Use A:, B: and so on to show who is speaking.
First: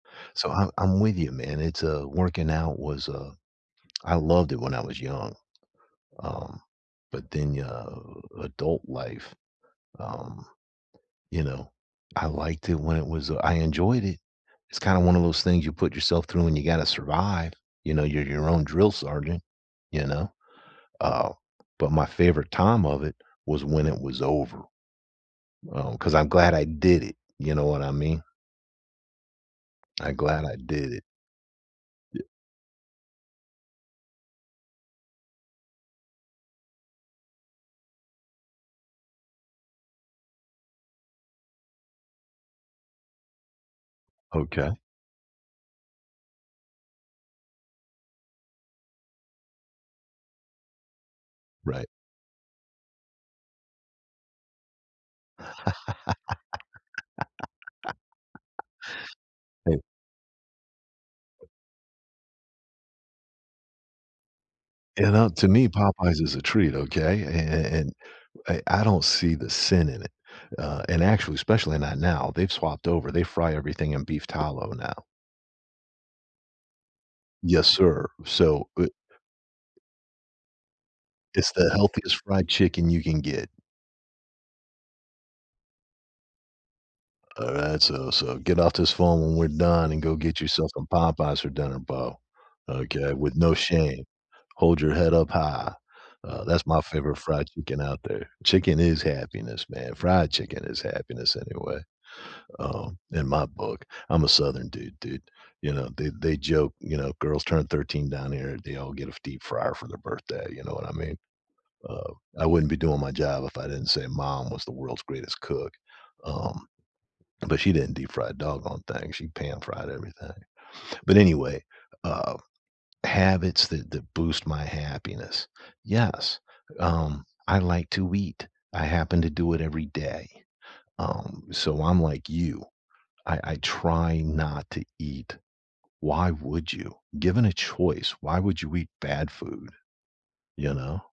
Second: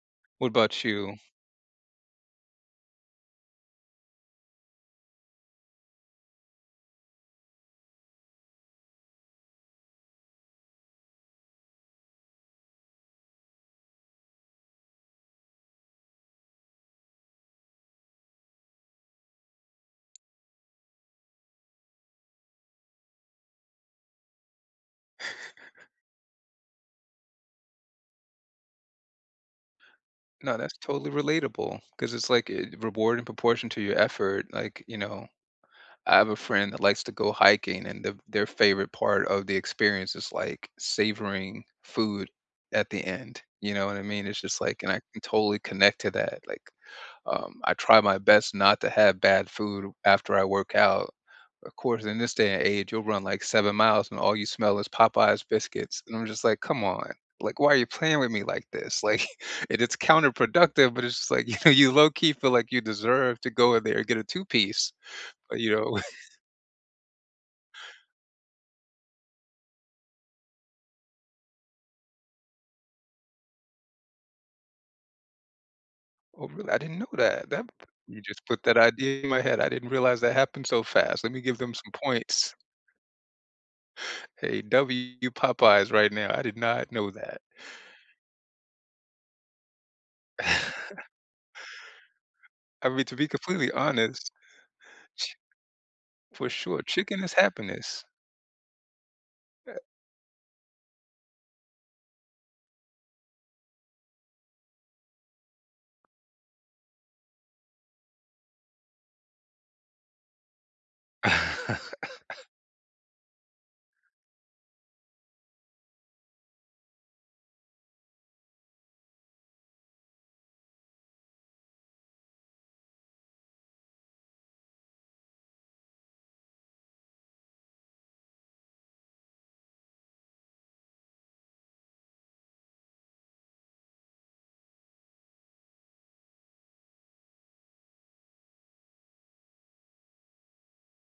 A: What
B: So, I
A: about
B: I'm
A: you?
B: with you, man. It's, uh, working out was, uh I loved it when I was young, um, but then, y uh, adult life, um, you know? I liked it when it was, uh, I enjoyed it. It's kinda one of those things you put yourself through and you gotta survive. You know, you're your own drill sergeant. You know? Uh, but my favorite time of it was when it was over, um, 'cause I'm glad I did it, you know what I mean? I glad I
A: No, that's
B: did it.
A: totally relatable 'cause
B: Y
A: it's like, eh, a reward in proportion to your effort, like, you know? I have a friend that likes to go hiking and the their favorite part of the experience is, like, savoring food at the end, you know what I mean? It's just
B: Okay.
A: like and I can totally connect to that, like, um, I try my best not to have bad food after I work out. Of
B: Right.
A: course, in this day and age, you'll run, like, 7 miles, and all you smell is Popeyes biscuits, and I'm just like, "Come on, like, why are you playing with me like this," like and
B: Hey.
A: it's counterproductive, but it's just like, you know, you low-key feel like you deserve to go in there and get a 2 piece,
B: You know, to
A: but,
B: me,
A: you know
B: Popeyes is a treat, okay? And and and a I don't see the sin in it. Uh, and, actually, especially not now, they've swapped over, they fry everything in beef tallow, now.
A: Oh, really? I didn't know that. That
B: Yes,
A: th
B: sir.
A: you just put
B: So
A: that
B: it
A: idea in my head, I didn't realize that happened so fast. Let me
B: It's
A: give
B: the
A: them some
B: healthiest fried
A: points.
B: chicken you can get.
A: Hey, W Popeyes right now, I did not know that.
B: Alright, so so, get off this phone when we're done and go get yourself some Popeyes for dinner, Bo.
A: I mean,
B: Okay?
A: to be
B: With no
A: completely
B: shame.
A: honest
B: Hold your head up
A: ch
B: high. Uh,
A: for
B: that's
A: sure,
B: my favorite
A: chicken is
B: fried chicken out
A: happiness.
B: there. Chicken is happiness,
A: Eh
B: man. Fried chicken is happiness, anyway, um, in my book. I'm a southern dude, dude. You know, they they joke, you know, girls turn 13 down here, they all get a f deep fryer for their birthday, you know what I mean? Uh, I wouldn't be doing my job if I didn't say mom was the world's greatest cook. Um, but she didn't deep fry a doggone thing, she pan fried everything, but anyway. Um, habits that that boost my happiness. Yes, um, I like to eat. I happen to do it every day, um, so, I'm like you. I I try not to eat why would you? Given a choice, why would you eat bad food, you know?